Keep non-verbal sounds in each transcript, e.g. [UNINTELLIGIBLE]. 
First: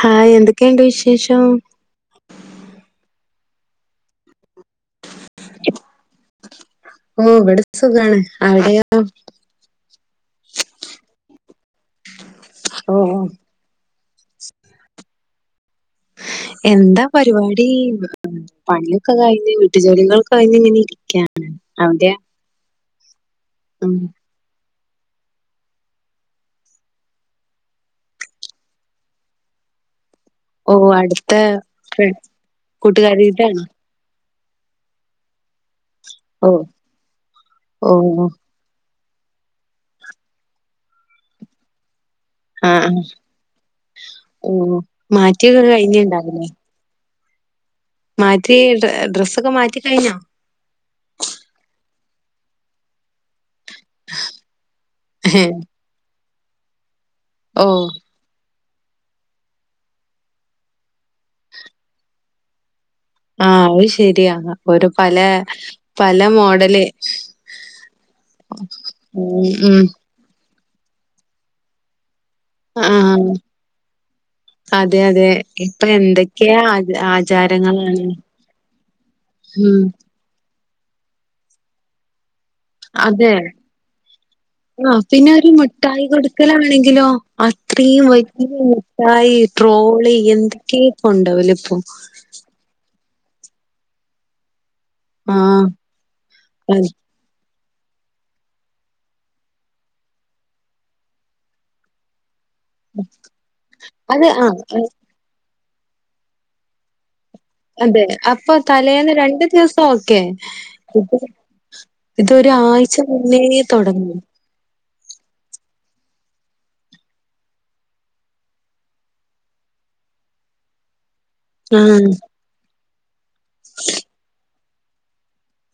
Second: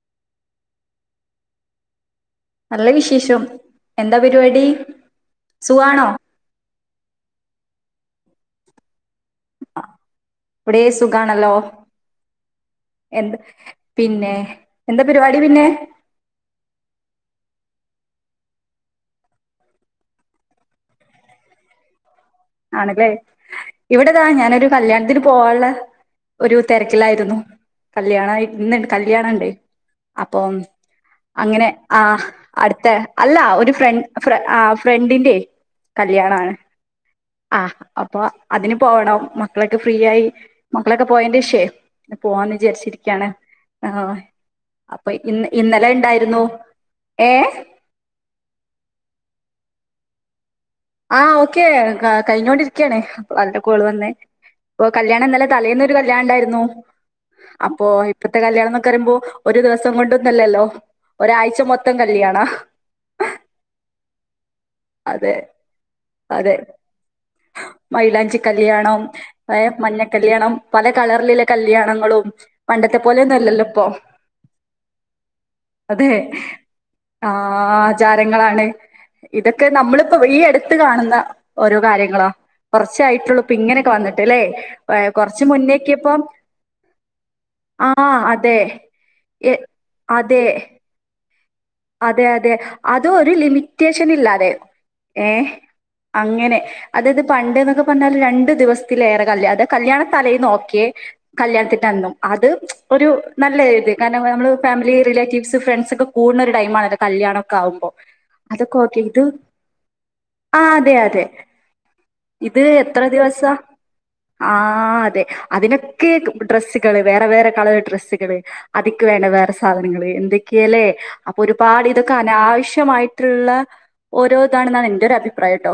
Hi എന്തൊക്കെയുണ്ട് വിശേഷം നല്ല വിശേഷം എന്താ പരിപാടി സുആണോ ഓ ഇവിടെ സുഖാണ് ആവിടെയോ ഇവിടെ സുഖാണല്ലോ ഓ എന്ത് പിന്നെ എന്താ പരിപാടി പിന്നെ എന്താ പരിപാടി പണിയൊക്കെ കഴിഞ്ഞ് വീട്ടുജോലികൾ കഴിഞ്ഞ് ഇങ്ങനെ ഇരിക്കയാണ് അവിടെയാ ആണല്ലേ ഉം ഇവിടതാ ഞാനൊരു കല്യാണത്തിന് പോവാനുള്ള ഒരു തിരക്കിലായിരുന്നു കല്യാണായ് കല്യാണ ഇണ്ടേ അപ്പം ഓ അടുത്ത അങ്ങനെ ഫ്ര ആ അടുത്ത അല്ല കൂട്ടുകാരിയിട്ടാണോ? ഒരു ഫ്രണ്ട് ഫ്ര ആ ഫ്രണ്ടിന്റെ ഓ കല്യാണാണ് ആ ഓ അപ്പൊ അതിന് പോകണം മക്കളൊക്കെ ഫ്രീ ആയി മക്കളൊക്കെ പോയന്റെ ശ്വേ പോവാന്ന് ആഹ് ആഹ് വിചാരിച്ചിരിക്കയാണ് ആഹ് ഓ അപ്പൊ ഇന്ന് മാറ്റിയൊക്കെ ഇന്നലെ ഇണ്ടായിരുന്നു കഴിഞ്ഞിണ്ടാവില്ലേ? ഏ മാറ്റി ഡ്രസ്സൊക്കെ മാറ്റി കഴിഞ്ഞോ ആഹ് ഓക്കെ കഴിഞ്ഞോണ്ടിരികയാണ് അപ്പോളാ കോൾവന്നേ ഓ കല്യാണം ഇന്നലെ തലെന്നൊരു കല്യാണം ഉണ്ടായിരുന്നു ഓ [INAUDIBLE] അപ്പൊ ഇപ്പഴത്തെ കല്യാണമ്ന്ന് വരുമ്പോ ഒരു ദിവസം കൊണ്ടൊന്നല്ലല്ലോ ഒരാഴ്ച മൊത്തം കല്യാണ ആഹ് അത് ശരിയാ ഒരു പല അതെ പല അതെ മോഡല് മൈലാഞ്ചി കല്യാണം ഉം ഏ ഉം മഞ്ഞക്കല്യാ ണം പല കളറിലെ കല്യാണങ്ങളും പണ്ടത്തെ ആഹ് പോലെയൊന്നുല്ലല്ലോപ്പം അതെ അതെ ഇപ്പൊ അതെ എന്തൊക്കെയാ ആച- ആഹ് ആചാരങ്ങളാണ് ആചാരങ്ങളാണ് ഇതൊക്കെ ഉം നമ്മളിപ്പോ ഈയട് ട്ട് കാണുന്ന ഓരോ കാര്യങ്ങളോ അതെ ആ പിന്നെ കുറച്ച് ഒരു മിട്ടായി മുന്നേക്കിപ്പം കൊടുക്കലാണെങ്കിലോ ആ അത്രയും വലിയ അതെ മുഠായി എ ട്രോളി അതെ എന്തൊക്കെ കൊണ്ടോവല് അതെ അതെ അ ത് ഒരു ലിമിറ്റേഷനില്ലാതെ ഏഹ് ആഹ് അങ്ങനെ അത് അതത് പണ്ട് ക്കെ പർഞ്ഞാലും രണ്ട് ദിവസത്തിലേറെ കല് കല്യാണ തലെന്ന് ഒക്കെ കല്യാണത്തിന്റന്നും അത്‌ ഒരു നല്ല ഇത് കാരണം അത് നമ്മള് ആഹ് ഫാമിലി റിലേറ്റീവ്സ് ട്ട് ഫ്രണ്ട്സ് ഒക്കെ കൂട്ണൊര് ടൈം ആണത് കല്യാണം അതെ അപ്പൊ തലേന്ന് രണ്ടു ദിവസം ഓക്കെ ആ അതെ ഇത് അതെ ഇത് ഇതൊരാഴ്ച എത്ര മുന്നേ തൊടങ്ങും തെ അതിനൊക്കെ ഡ്രസ്സുകള് വേറെ വേറെ കളർ ഡ്രെസ്സുകള് അതിക്ക് വേണ്ട വേറെ സാധനങ്ങള് എന്തൊക്കെ ല്ലേ അപ്പൊ ഒരുപാട് ആഹ് ഇതൊക്കെ അനാവശ്യ മായിട്ട് ത്തിലുള്ള ഓരോ അതാണന്നുയാണ് എന്റെ ഒരു അഭിപ്രായം ട്ടോ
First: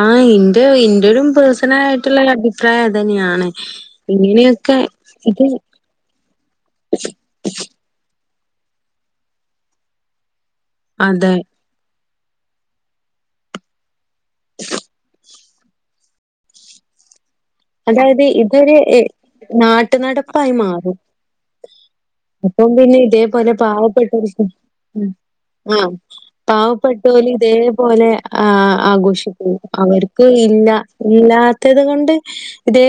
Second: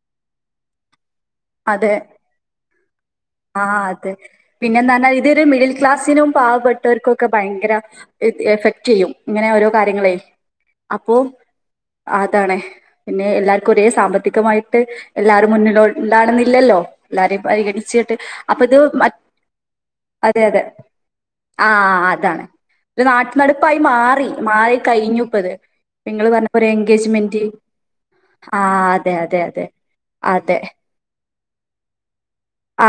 ആ എന്റെ എന്റെയും പേഴ്സണൽ അതെ ആയിട്ടുള്ള അഭിപ്രായം അതുതന്നെയാണ് ആ അതെ ഇങ്ങനെയൊക്കെ പിന്നെന്ന് പറഞ്ഞാൽ ഇതൊരു ഇത് മിഡിൽ ക്ലാസ്സിനും ഇത് എഫക്ട് ചെയ്യും ഇങ്ങനെ ഓരോ കാര്യങ്ങളേ അതെ അതാണ് പിന്നെ എല്ലാവർക്കും ഒരേ സാമ്പത്തി മായിട്ട് എല്ലാവർ മുന്നിലോ ഉണ്ടാണുന്നില്ലല്ലോ എല്ലാരും അതായത് ഇതൊരു അതെ നാട്ടുനടപ്പായി അതെ മാറും ആഹ് അതാണ് അപ്പം പിന്നെ ഒരു നാട്ടു ഇതേപോലെ നടപ്പായി പാവപ്പെട്ട മാറി മാറി ഉം കഴിഞ്ഞു ഇപ്പത് ആ നിങ്ങള് പറഞ്ഞ പോലെ പാവപെട്ടനൊന്നും എൻഗേജ്മെന്റ് ഇതേപോലെ ആ അതെ അതെ ആഘോഷിക്കും അതെ അവർക്ക് അതെ ഇല്ല ഇല്ലാത്തത് കൊണ്ട്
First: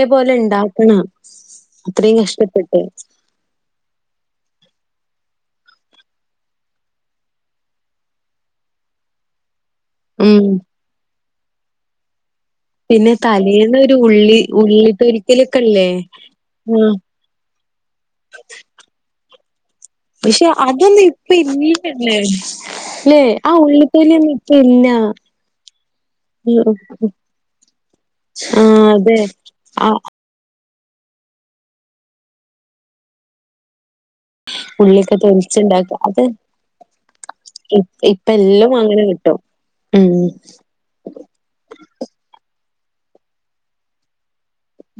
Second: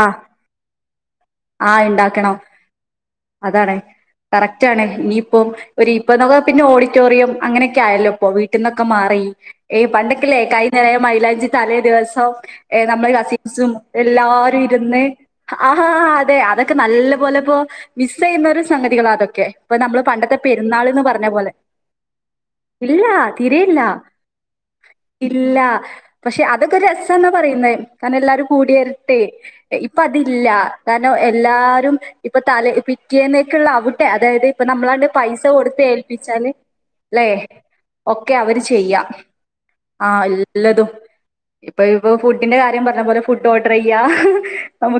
ആ ഉണ്ടാക്കണം ആ അത്രയും ഇണ്ടാക്കണം കഷ്ടപ്പെട്ട് അതാണ്. കറക്റ്റാണ്. ഇനിയിപ്പം ഒരു ഇ [UNINTELLIGIBLE] പിന്നെ ഓഡിറ്റോറിയം അങ്ങനെയൊക്കെ ആയല്ലോ ഇപ്പൊ വീട്ടിൽ നിന്നൊക്കെ മാറി യ് പണ്ടൊക്കെ അല്ലെ ഉം കൈ നിറയെ മൈയിലാഞ്ചി തല്ലേ ദിവസവും ഏ നമ്മുടെ പിന്നെ കസിൻസും തലേന്നൊരു ഉള്ളി എല്ലാരും ഉള്ളി ഇരുന്ന് പൊരിക്കലൊക്കെ ആ ഇല്ലേ? അതെ അതൊക്കെ ഉം നല്ല പോലെ ഇപ്പോ മിസ് ചെയ്യുന്നൊരു സംഗതികളാ അതൊക്കെ ഇപ്പൊ നമ്മള് പണ്ടത്തെ പക്ഷെ പെരുന്നാൾ അന്ന് അതൊന്നും ഇപ്പ പറഞ്ഞ പോലെ ഇല്ലല്ലേ? ഇല്ല ല്ലേ ആ തിരിയില്ല ഉള്ളിത്തൊലിയൊന്നും ഇപ്പ ഇല്ല. ഇല്ല പക്ഷെ അതൊക്കെ രസന്നാ പറയുന്നേ കാരണം എല്ലാരും ആ അതെ. കൂടിരട്ടെ ആ ഇപ്പൊ അതില്ല കാരണം എല്ലാരും ഇപ്പൊ തലെ പിറ്റേന്നേക്കുള്ള ആവും അതായത് ഇപ്പൊ നമ്മളാണ്ട് ഉള്ളിയൊക്കെ പൈസ കൊടു തൊലിച്ചുണ്ടാക്ക അത് ഏൽപ്പിച്ചാൽ അല്ലെ ഇ ഇപ്പ ഒക്കെ അവര് എല്ലും ചെയ അങ്ങനെ കിട്ടും. ആ ഉം എല്ലാതും ഇപ്പ ഇപ്പ ഫുഡ്‌ ന്റെ കാര്യം പറഞ്ഞ പോലെ ഫുഡ് ഓർഡർ ചെയ്യ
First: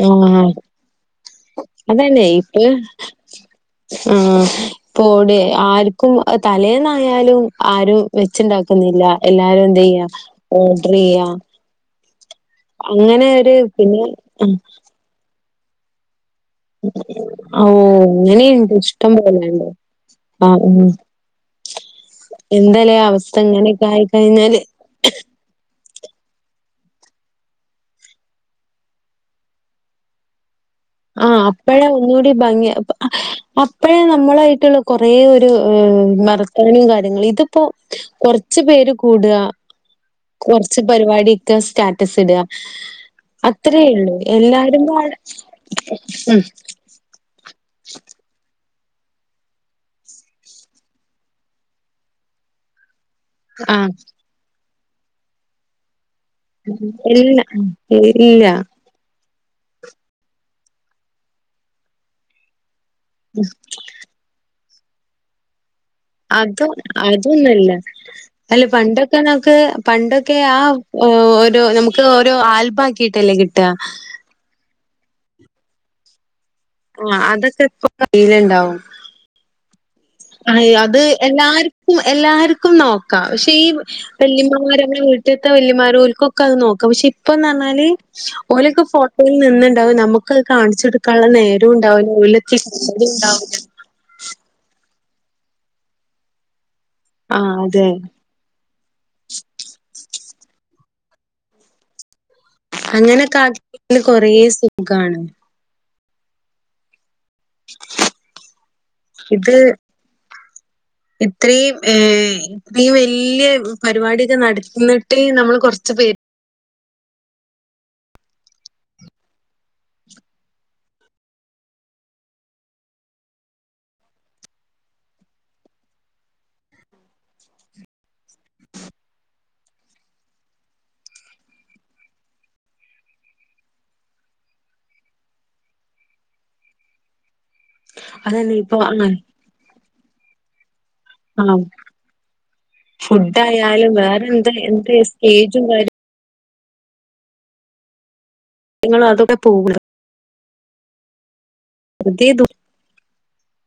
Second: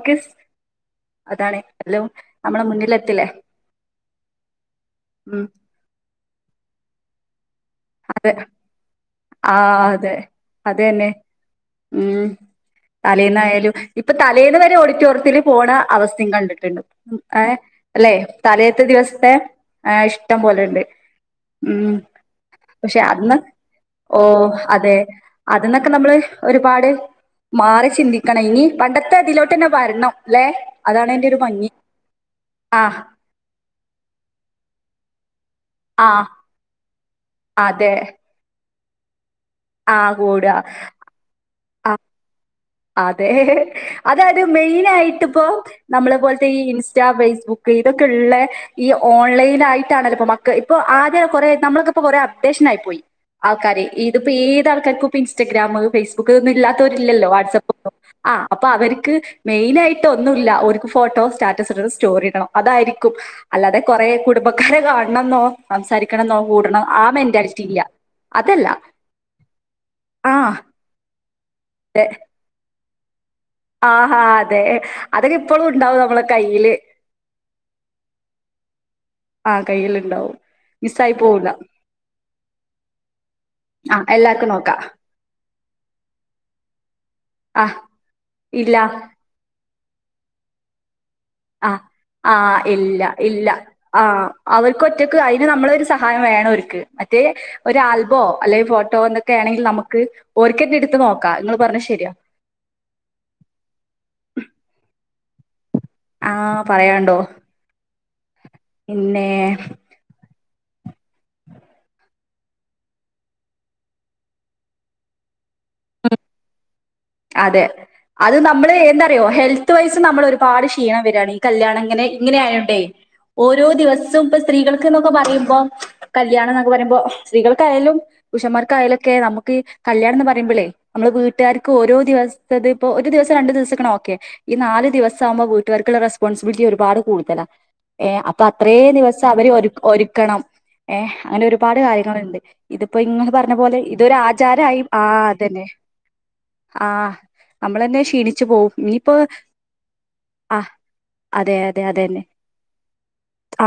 ആ അത് എല്ലോം അതന്നെ ഇപ്പ നമ്മളെ മുന്നിലെത്തില്ലേ. ആ ഇപ്പവിടെ ഉം ആരും ക്കും തലേന്നായാലും ആരും അതെ വെച്ചുണ്ടാക്കുന്നില്ല എല്ലാരും ആഹ് എന്തെയ്യാ അതെ. ഓർഡർ അതന്നെ. ചെയ്യാ ഉം അങ്ങനെ ഒരു പിന്നെ വെന്ന് വേരെ ഓഡിറ്റൊറിയാ ത്തിൽ പോണ അവസ്ഥ യും കണ്ടിട്ടുണ്ട് ഏ ഓ അല്ലെ അങ്ങനെയുണ്ട് തലേത്തെ ഇഷ്ടം ദിവസത്തെ പോലെണ്ട് ആ ഇഷ്ടം പോലെ ഉണ്ട് ഉ എന്തല്ലേ അവസ്ഥ ഇങ്ങനെയൊക്കെ ആയി കഴിഞ്ഞാല് അന്നക്കെ നമ്മള് ഒരുപാട് മാറി ചിന്തിക്കണം ഇനി പണ്ടത്തെ ഇതിലോട്ട്ന്നെ വരണം ല്ലെ അതാണ് ആ അയിന്റെ ഒരു ഭംഗി അപ്പഴെ ഒന്നുകൂടി ഭംഗി ആഹ് അപ്പഴേ നമ്മളായിട്ടുള്ള കൊറേ [UNINTELLIGIBLE] ആഹ് മറക്കാനും കാര്യങ്ങളും ഇത്പ്പൊ അതെ കൊറച്ച് പേര് കൂടാ ആഹ് കൂടുക കൊറച്ച് പരിപാടി സ്റ്റാറ്റസ് ഇട അതേ അതായത് എല്ലാരും പാടെ മെയിനായിട്ടിപ്പോ നമ്മളെ ഉം പോലത്തെ ഈ ഇൻസ്റ്റ ഫേസ്ബുക്ക് ഇതൊക്കെള്ളെ ഈ ഓൺലൈനായിട്ടാണല്ലപ്പൊ മക്ക ഇപ്പൊ ആകെ കൊറേ നമ്മളൊക്കിപ്പൊ കൊറേ അപ്ഡേഷൻ ആയി പോയി ആൾക്കാര് ആഹ് ഇതിപ്പോ ഏത ൾക്കാർക്കിപ്പൊ ഇൻസ്റ്റഗ്രാമ് ഫേസ് ബുക്ക്ന്ന്ല്ലാത്തരില്ലല്ലോ ഇല്ല വാട്സ്ആപ്പ് ആ ഇല്ല അപ്പ അവർക്ക് [UNINTELLIGIBLE] മെയിനായിട്ട് ഒന്നൂല്ല ഒരുക്ക് ഫോട്ടോ സ്റ്റാറ്റസ് ഇടണം സ്റ്റോറി ഇടണം അതായിരി ക്കും അല്ലാതെ കൊറേ കുടുംബ ക്കാരെ കാണണന്നോ അത് അതൊന്നുല്ല ഇല്ല അല്ല അതല്ല പണ്ടൊക്കെ നമ്മ്ക്ക് പണ്ടൊക്കെ ആ ഒരു നമുക്ക് ഓരോ ആൽബ ക്കീട്ടല്ലേക്കി ആഹ് ഹാ അതെ അതൊക്കെ ഇപ്പോളും ഇണ്ടാവും നമ്മളൊ ആ അതൊക്കെപ്പ കയ്യിലിണ്ടാവും ആ കയ്യില് അ അത് എല്ലാര്ക്കും എല്ലാര്ക്കും നോക്കാം പക്ഷെ ഈ ആഹ് എല്ലാർക്കും നോക്കാ വല്യമ്മമാരക്ക വീട്ടില്ത്തെ വെല്യമ്മാര് ഓര്ക്കൊക്കഅത് നോക്കാം പക്ഷെ ആഹ് ഇപ്പന്താന്നാല് ഇല്ല ഓരൊക്കെ ഫോട്ടോയിൽ നിന്ന്ണ്ടാവും നമ്മക്ക് കാൺച്ചൊട് കള്ള നേരു ആഹ് ഇണ്ടാവലോ ഉള്ളില് ആഹ് ഇല്ല [UNINTELLIGIBLE] ഒറ്റയ്ക്ക് അയിന് നമ്മളെ ഒരു സഹായം വേണം ഓര്ക്ക് മറ്റേ ആ ഒരു അതെ ആൽബോ അല്ലെ ഫോട്ടോ എന്നൊക്കെ ആണെങ്കിൽ നമുക്ക് ഓര്ക്ക് എട് നോക്കാ ങ്ങള് പറഞ്ഞ ശരിയാ അങ്ങനെക്കെ ആക്കില് കൊറേ സുഖാണ് ആ പറയാണ്ടോ പിന്നെ ഇത്രീം ഏയ് ഇപ്പ ഈ വല്ല്യ പരിപാടൊക്കെ നടക്കുന്നട്ട് നമ്മൾ കൊറച്ച്പേര് അതെ അത് നമ്മള് എന്താറിയോ ഹെൽത്ത് വൈസ് നമ്മൾ ഒരുപാട് ക്ഷീണം വരാണ് ഈ കല്യാണം ഇങ്ങനെ ഇങ്ങനെ ആയോണ്ടേ ഓരോ ദിവസവും ഇപ്പ സ്ത്രീകൾക്ക് എന്നൊക്കെ പറയുമ്പോ കല്യാണം ന്നൊക്കെ പറയുമ്പോ സ്ത്രീകൾക്കായാലും പുരുഷന്മാർക്കായാലും ഒക്കെ നമ്മുക്ക് കല്യാണം എന്ന് പറയുമ്പളെ നമ്മള് വീട്ടാര് ക്ക് ഓരോ ദിവസ്തത് ഇപ്പോ ഒരു ദിവസം രണ്ട് ദിവസക്കണ ഓക്കെ ഈ നാല് ദിവസാകുമ്പോ വീട്ട്കാർക്ക്ള്ള റെസ്പോൺസിബിലിറ്റി ഒരുപാട് കൂടുതലാ ഏഹ് അപ്പൊ അതന്നെ അത്രേ ഇപ്പൊ ദിവസം അവര് ഒരു ഒരു ക്കണം ഏഹ് അങ്ങനെ ആ ഒരുപാട് കാര്യങ്ങളുണ്ട് ഇതിപ്പോ ഇങ്ങള് ഫുഡ് പറഞ്ഞ പോലെ ആയാലും ഇതൊരു വേറെ എന്ത് ആചാരായി എന്ത് ആ സ്റ്റേജും അതന്നെ ആഹ് നമ്മളെന്നെ ക്ഷീണി നിങ്ങൾ അതൊക്കെ പോവുല്ല ആഹ് അതെ അതെ അതെന്നെ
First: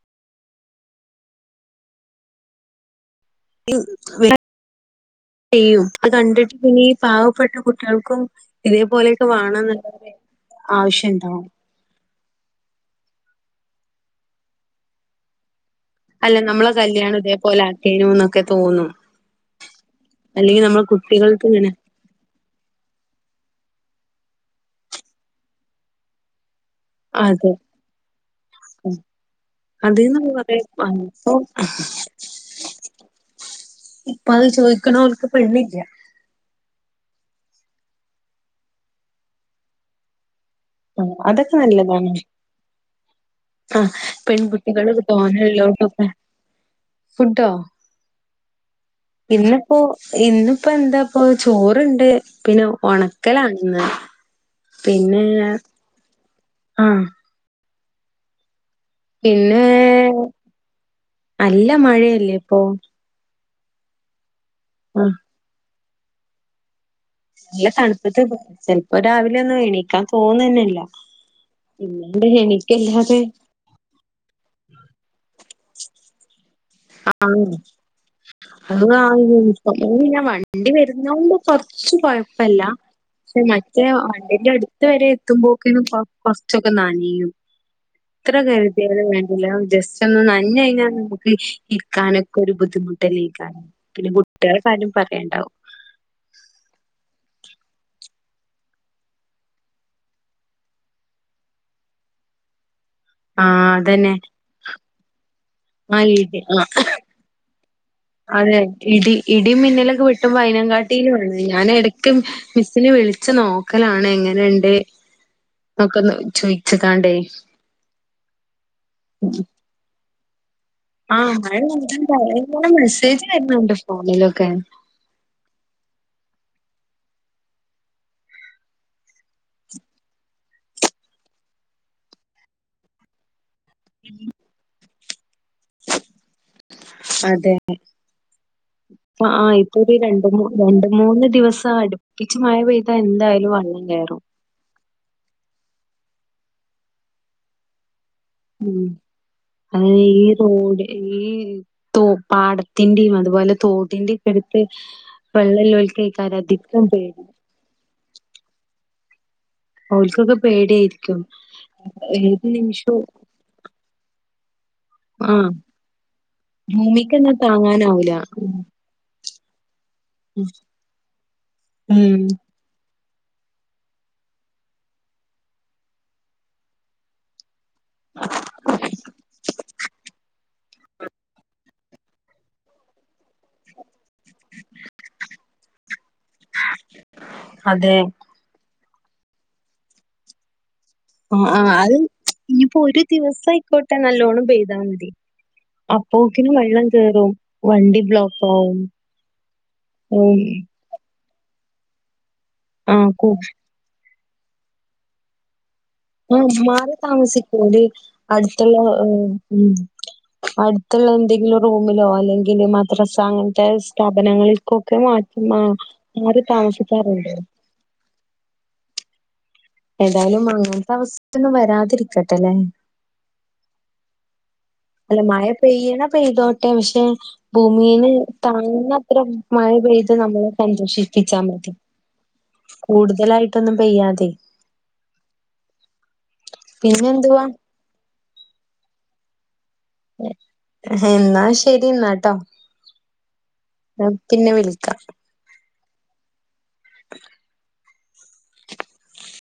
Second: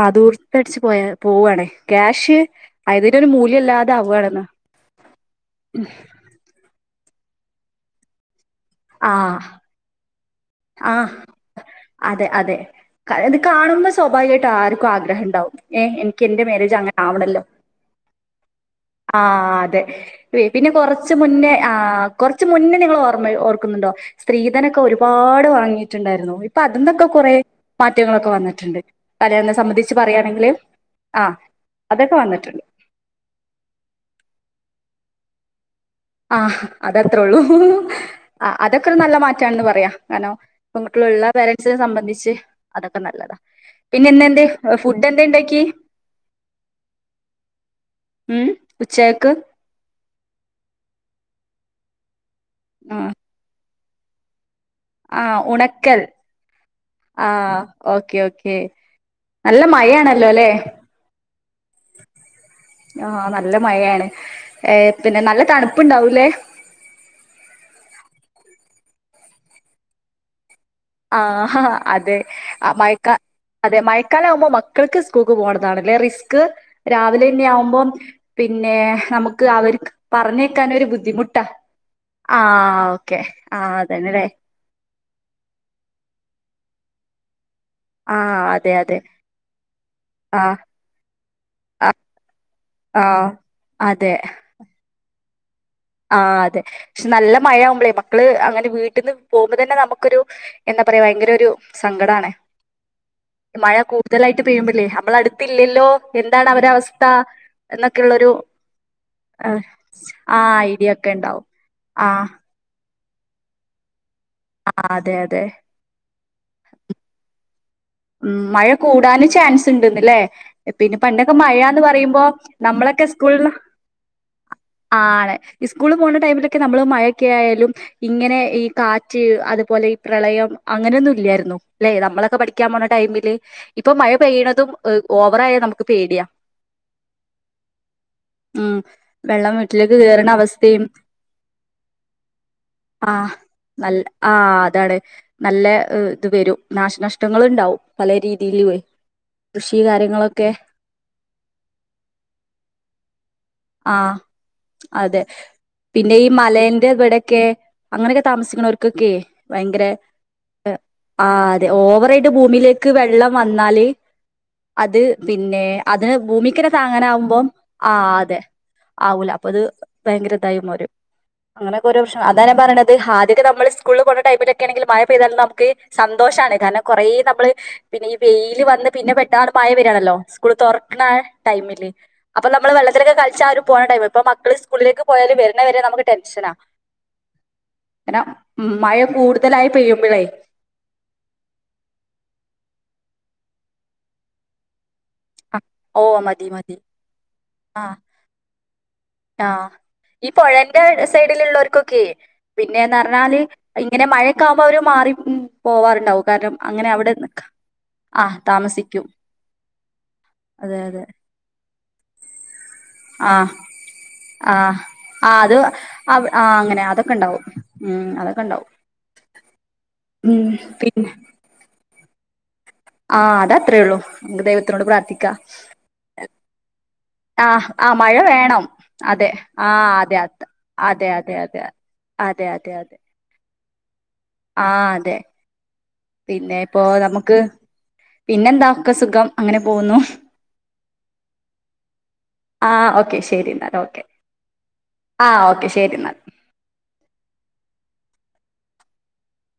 ആ ദൂർത്ത് അടിച്ച് പോയാ പോവാണേ ക്യാഷ് ഐതിൻ ഇൻ വെരും ചെയ്യും അത് കണ്ടിട്ട് ഇ പാവപ്പെട്ട കുട്ടികൾക്കും ഇതേ പോലെയൊക്കെ ആഹ് വാണ എന്ന് ആഹ് അതെ അതെ ക അത് കാണുമ്പോ സ്വാഭാവികയിട്ട് ആർക്കും ആഗ്രഹം ഇണ്ടാവും ഏ എനിക്ക് അല്ല ഇന്റെ നമ്മളെ മാരേജ് അങ്ങനെ കല്യാണം ആവണല്ലോ ഇതേപോലെ ആക്കേനു എന്നൊക്കെ തോന്നും ആഹ് അതെ അല്ലെങ്കിൽ പിന്നെ നമ്മളെ കൊറച്ച് കുട്ടികൾക്ക് മുന്നേ ഇങ്ങനെ കുറച്ച് ച്ച് മുന്നേ നിങ്ങൾ ഓർമ്മ ഓർക്കുന്നുണ്ടോ സ്ത്രീധനൊക്കെ ഒരുപാ ട് വാങ്ങിട്ടുണ്ടായിരുന്നു അപ്പൊ അതിന്നൊക്കെ കുറെ അതെ മാറ്റങ്ങളൊക്കെ വന്നിട്ടുണ്ട്. ഉം. കലെന്ന് സംബന്ധിച്ച് അതിൽ നിന്ന് പറയുകയാണെങ്കില് കുറെ ആ ഇപ്പൊ അതൊക്കെ വന്നിട്ടുണ്ട്. ഇപ്പൊ അത് ചോദിക്കണവർക്ക് പെണ്ണില്ല. ആഹ് അതത്രേയള്ളൂ ആ അതൊക്കെരു നല്ല മാറ്റാണെന്ന് പറയാം കാരണം ആ പെൺകുട്ടികളുള്ള അതൊക്കെ പേരൻസിനെ നല്ലതാണ് സംബന്ധിച്ച് അതൊക്കെ നല്ലതാ ആ പിന്നെ ഇന്ന് എന്തേ പെൺകുട്ടികൾ ഫുഡ് എന്തേ ഉണ്ടാക്കി തോന്നലുള്ളണ്ട്, ഫുഡോ ഉം ഉച്ചക്ക് ഇന്നപ്പോ ഇന്നിപ്പോ എന്താ ഓ ചോറണ്ട്, പിന്നെ ആ ഉണക്കലാണ് ഇന്ന് പിന്നെ ക്കൽ ആഹ് ആ ഓക്കെ ഓക്കേ. നല്ല പിന്നെ മഴയാണല്ലോ അല്ലെ? നല്ല മഴയല്ലേ ഇപ്പൊ ആഹ് ന ല്ല മഴയാണ്. എ ആഹ് പിന്നെ നല്ല തണു പ്പ്ണ്ടാവുല്ലേ നല്ല തണുപ്പത്ത് ചെൽപ്പം രാവിലൊന്നും എണീക്കാൻ തോന്നന്നെല്ല ആഹ അതെ ഇല്ലാണ്ട് ആ മഴക്കാ എണീക്കല്ലാതെ അതെ മഴക്കാലാകുമ്പോ മക്കൾക്ക് സ്കൂൾക്ക് പോണം അതാണല്ലേ റിസ്ക് ക് രാവിലന്നെ ആവുമ്പം പിന്നെ നമുക്ക് [UNINTELLIGIBLE] അവർക്ക് വണ്ടി പറഞ്ഞേക്കാൻ ഒരു വരുന്നോണ്ട് ബുദ്ധിമുട്ടാ കൊർച്ച് കൊഴപ്പല്ല ആഹ് ഓക്കെ ക്ഷെ ആഹ് നചേ അതന്നെല്ലേ വണ്ടിന്റെ അട്ത്ത് വരെ എത്തുമ്പോ കെന്നും കൊ കൊർച്ചൊക്കെ നനയും എത്ര ആഹ് അതെ അതെ കരുതിയാലും വേണ്ടില്ല ജസ്റ്റ് ഒന്ന് ആഹ് നൻഞ്ഞഴിഞ്ഞാൽ [UNINTELLIGIBLE] ആഹ് ഇക്കാനൊക്കെരു ബുദ്ധിമുട്ട ആഹ് ട്ടലയ്ക്കാരം പിന്നെ കുട്ട്യേളെകാര്യം പർ ണ്ടാവും ആ അതെ ക്ഷെ നല്ല മഴകുമ്പളേ മക്കള് അങ്ങനെ വീട്ട്ന്ന് പോവുമ്പ തന്നെ നമുക്കൊരു എന്താ പറയാ ഭയങ്കരൊരു സങ്കടാണ് ആ മഴ അതന്നെ കൂടുതലായിട്ട് പെയ്യുമ്പല്ലേ നമ്മളട്ത്തില്ലല്ലോ ആ ഇടി എന്താണ് ആ അവരെ അവസ്ഥ എന്നൊക്കെയുള്ളൊരു അതെ ഇടി ഇടി ഏഹ്, മിന്നലൊക്കെ വിട്ടുമ്പോ ആ അയിനേംകാ ഐഡിയ ഒക്കെ ട്ടിലാണ് ഉണ്ടാവും ഞാൻ എടക്ക് ആഹ് മിസ് ഇനി വിളിച്ച് നോക്കലാണ് എങ്ങ രണ്ട് അതെ അതെ നോക്ക് ഒന്ന് ചോയിച്ചതാണ്ടേ. ഉം മഴ കൂടാനും ചാൻസ് ഇണ്ട് ഇന്ന് ല്ലേ പിന്നെ ആ പണ്ടൊക്കെ മഴ മഴയാന്ന് പറയുമ്പോ ഇങ്ങനെ നമ്മളൊക്കെ മെസ്സേജ് സ്കൂളന്ന് വരുന്നുണ്ട് ഫോണിലൊക്കെ ആണ് ഇസ്കൂളിൽ പോണ ടൈമില നമ്മൾ മഴയൊക്കെ ആയാലും ഇങ്ങനെ ഈ കാ റ്റ് അതുപോലെ ഈ പ്രളയം അങ്ങനെയൊന്നും ഇല്ലായിരുന്നു അല്ലേ നമ്മളൊക്കെ പഠിക്ക പഠിക്കാൻ പോണ ടൈമില് ഇപ്പൊ മഴ പെയ്യുന്നതും [UNINTELLIGIBLE] [UNINTELLIGIBLE] നമുക്ക് പേടിയ അതെ ഉം ഇപ്പൊ ആ വെള്ളം ഇപ്പൊ ഒരു വീട്ടിലേക്ക് രണ്ട് കയറുന്ന മൂ അവസ്ഥയും രണ്ട് മൂന്ന് ദിവസം അടുപ്പിച്ച് മഴ പെയ്താ ആഹ് എന്തായാലും വെള്ളം കയറും ആഹ് അതാണ് നല്ല ഇത് വരൂ നാശനഷ് [UNINTELLIGIBLE] ഉണ്ടാവും പല ഉം രീതിയിലുവേ കൃഷി അത് ഈ കാര്യങ്ങളൊക്കെ തോട് ഈ തോ പാടത്തിന്റെയും അതുപോലെ തോട്ടിന്റെ ആഹ് ഒക്കെ അടുത്ത് അതെ പിന്നെ [UNINTELLIGIBLE] അധികം പേ താമസിക്കുന്നവർക്കൊക്കെ ഭയങ്കര പേടിയായിരിക്കും. ആഹ് അതെ ഓവ [UNINTELLIGIBLE] ഏത് ഭൂമിയിലേക്ക് നിമിഷവും വെള്ളം വന്നാല് അത് ആഹ് പിന്നെ അത് ഭൂമിക്കന്നെ ഭൂമിക്കെന്നെ താങ്ങാനാവുമ്പോ ആ താങ്ങാനാവൂല. അതെ ഉം ആവൂല പ്പത് അ [UNINTELLIGIBLE] ഭയങ്കരതായി മാരും അങ്ങനൊക്കെ ഒരു പക്ഷെ ഉം. അതാ ഞാ പറയ്ണെ ഹത് ഹാദ്യയൊക്കെ നമ്മള് സ്കൂളിൽ പോണ ടൈമിലൊക്കെണെങ്കിൽ മഴ പെയതാലും നമുക്ക് സന്തോഷാണ് കാരണം കൊറേ നമ്മള് ഹ് പിന്നെ ഈ വൈല് വന്ന് പിന്നെ പെട്ടാന്ന് മഴ വരാണല്ലോ സ്കൂള് തുറക്കണാ ടൈമില് അപ്പൊ നമ്മള് വെള്ളത്തിലൊക്കെ കളിച്ചാ ആ പോണ ടൈം ഇപ്പോ മക്കള് സ്കൂളിലേക്ക് പോയാല് വരുന്ന വരെ നമുക്ക് ടെൻഷനാ അതെ. കാരണം ഉം മയ കൂടുതലായി പെയ്യുമ്പോഴേ മ് ആ ആയ് ഇനിയിപ്പോ ഒരു ദിവസായിക്കോട്ടെ നല്ലോണം പെയ്താ മതി ഓ മതി അപ്പോക്കിനും മതി വെള്ളം കേറും വണ്ടി ബ്ലോക്ക് ആവും ആ ഈ പുഴയിന്റ് സൈഡിലുള്ളോർ ക്കൊക്കെ പിന്നെ എന്ന് ആഹ് കൂ പറഞ്ഞാല് ക്കാവുമ്പോ അവര് മാറി ഉം പോവാറുണ്ടാവും കാരണം അങ്ങനെ അവിടെ നിക്ക താമസിക്കുണ്ട് ആ അടുത്തുള്ള താമസിക്കും ഉം അതെ അതെ അടുത്തുള്ള എന്തെങ്കിലും റൂമിലോ അല്ലെങ്കിൽ മാര് റസ ആ അങ്ങത്തെ ആ സ്ഥാപനങ്ങളിൽ ക്കൊ ക്കെ ആ മാറ്റി അത് അവ മാറി ആ അങ്ങനെ അതൊക്കെ താമസിക്കാറുണ്ട് ഉണ്ടാവും ഉം അതൊക്കെ ഉണ്ടാവും ഉം ഏതായാലും അങ്ങനത്ത പിന്നെ അവസ്ഥന്നും വരാതിരിക്ക തലേ ആ അത അത്രേള്ളൂ മ്മക്ക് ദൈവത്തിനോട് അല്ല പ്രാർത്ഥിക്കാ മഴ പെയ്യണ പെയ്തോട്ടെ പക്ഷെ ആ ആ ഭൂമീന് മഴ വേണം. താങ്ങുന്നത്ര അതെ ആ മഴ പെയ്ത് അതെ നമ്മളെ അതെതെ അതെ സന്തോഷിപ്പിച്ചാ അതെ അതെ അതെ അതെ ട്ടൊന്നും പെയ്യാതെ ആ അതെ പിന്നെ ഇപ്പോ പിന്നെ നമുക്ക് എന്തുവാ പിന്നെന്താ ഒക്ക സുഖം. അങ്ങനെ പോകുന്നു എ എന്നാ ശരിന്നാട്ടോ. ആ ഓക്കെ ശരി എന്നാൽ പിന്നെ വിളിക്കാം. ശരിന്നാ